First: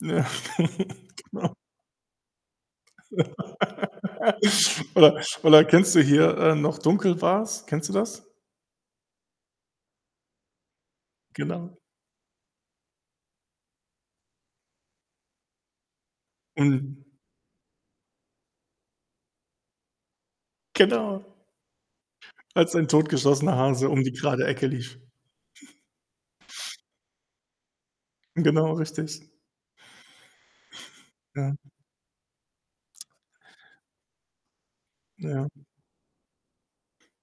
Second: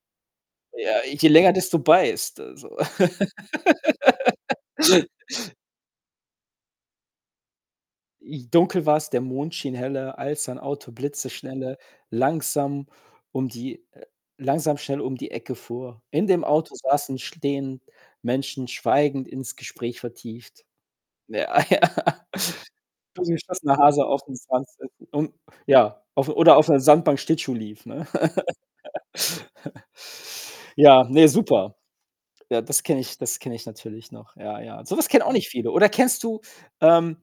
Ja, Ja, je länger genau. desto beißt, also. Oder oder kennst du hier, äh: „Noch dunkel war's.“ Kennst du das? J „Dunkel war's, der Mond schien heller, als ein Auto Genau. blitzeschnelle, langsam um die langsam schnell um die Ecke fuhr. In dem Auto Und saßen, stehend Menschen schweigend ins Gespräch vertieft.“ Genau. Ja, ja. „Als ein totgeschossener Totgeschossener Hase Hase um die aufm gerade Ecke lief.“ [unintelligible] um ja, auf oder auf 'ner Sandbank Schlittschuh lief, ne? Genau, richtig. Ja, ne, Ja. super. Ja, das kenne ich das kenne ich natürlich noch. Ja, ja, so was kennen auch Ja. nicht viele. Oder kennst du, ähm,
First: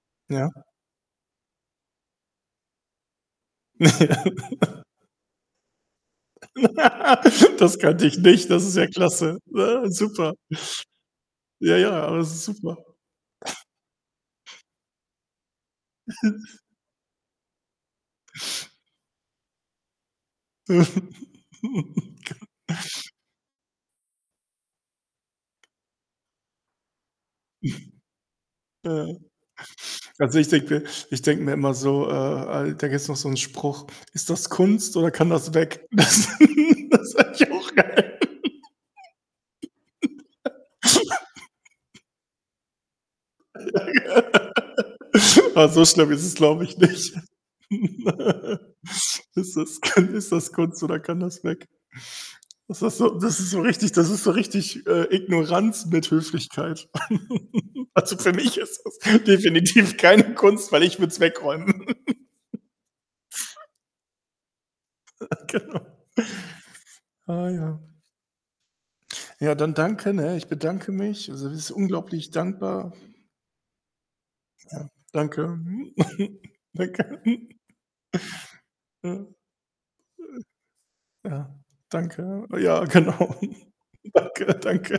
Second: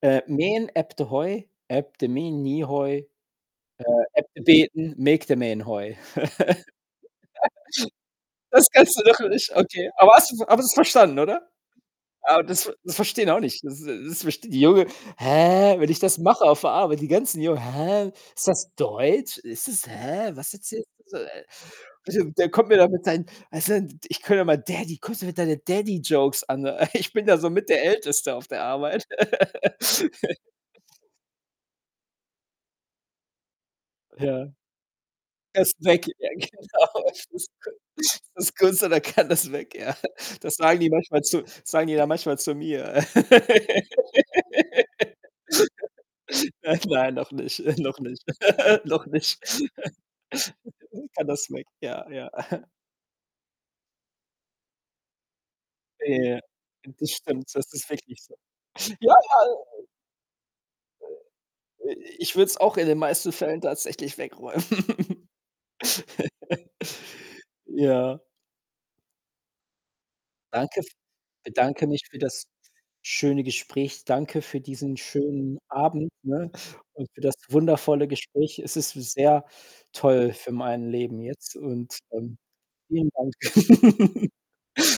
äh: Ja. „Mien even Heu, even mien nieg Heu, äh, even beten, maakt dat mien Heu.“? Das kannte ich nicht. Das Das ist ja kannst du doch klasse. nicht okay. Ne, Aber hast super. du aber du hast es verstanden, oder? Ja, ja, aber das Ah, ist das ver super. das verstehen auch nicht das s das verstehen die Jungen: „Hä?“ Wenn ich das mache auf der Arbeit, die ganzen Jungen: „Hä? Ist das Deutsch? Ist das, hä was erzählst du?“, so äh, so? Der kommt mir da mit seinen weißt du, d ich [unintelligible] höre immer: „Daddy, kommst hier mit deinen Daddy-Jokes an“, ich bin da so mit der Älteste auf der Arbeit. Ja. Also, ich denke mir ich denke mir immer so, äh, al da gibt's noch so 'n Spruch: „Ist das Ja. Kunst oder kann das Erst weg?“ weg. Ja Das genau, ist ist das eigentlich ku auch geil. ist das Kunst oder kann das weg, ja. Das sagen die manchmal zu das sagen die dann manchmal zu mir. Ja. Aber so schlimm ist es, glaube ich, Nein nicht. nein noch nicht, noch nicht, noch nicht. „Ist das ist das Kunst oder [unintelligible] kann Kann das das weg. weg?“ Ja, ja. Das ist so das ist so richtig das ist so richtig, äh, Ignoranz mit Okay, ja, Höflichkeit. das stimmt. Das ist Also, wirklich für so. mich ist Ja. das definitiv keine Kunst, weil ich würde es wegräumen. Äh, ich würde es auch in den meisten Fällen tatsächlich wegräumen. Ja, genau. Ah, ja. Ja. Ja, dann danke, ne? Ich Danke f bedanke mich. Also, es ist bedanke mich für unglaublich das dankbar. schöne Gespräch. Danke für Ja, diesen schönen danke. Abend, ne, und für Danke. das wundervolle Gespräch. Es ist Ja. sehr toll für mein Leben Ja, jetzt und, ähm, danke. Ja, vielen Dank. genau. Danke, danke.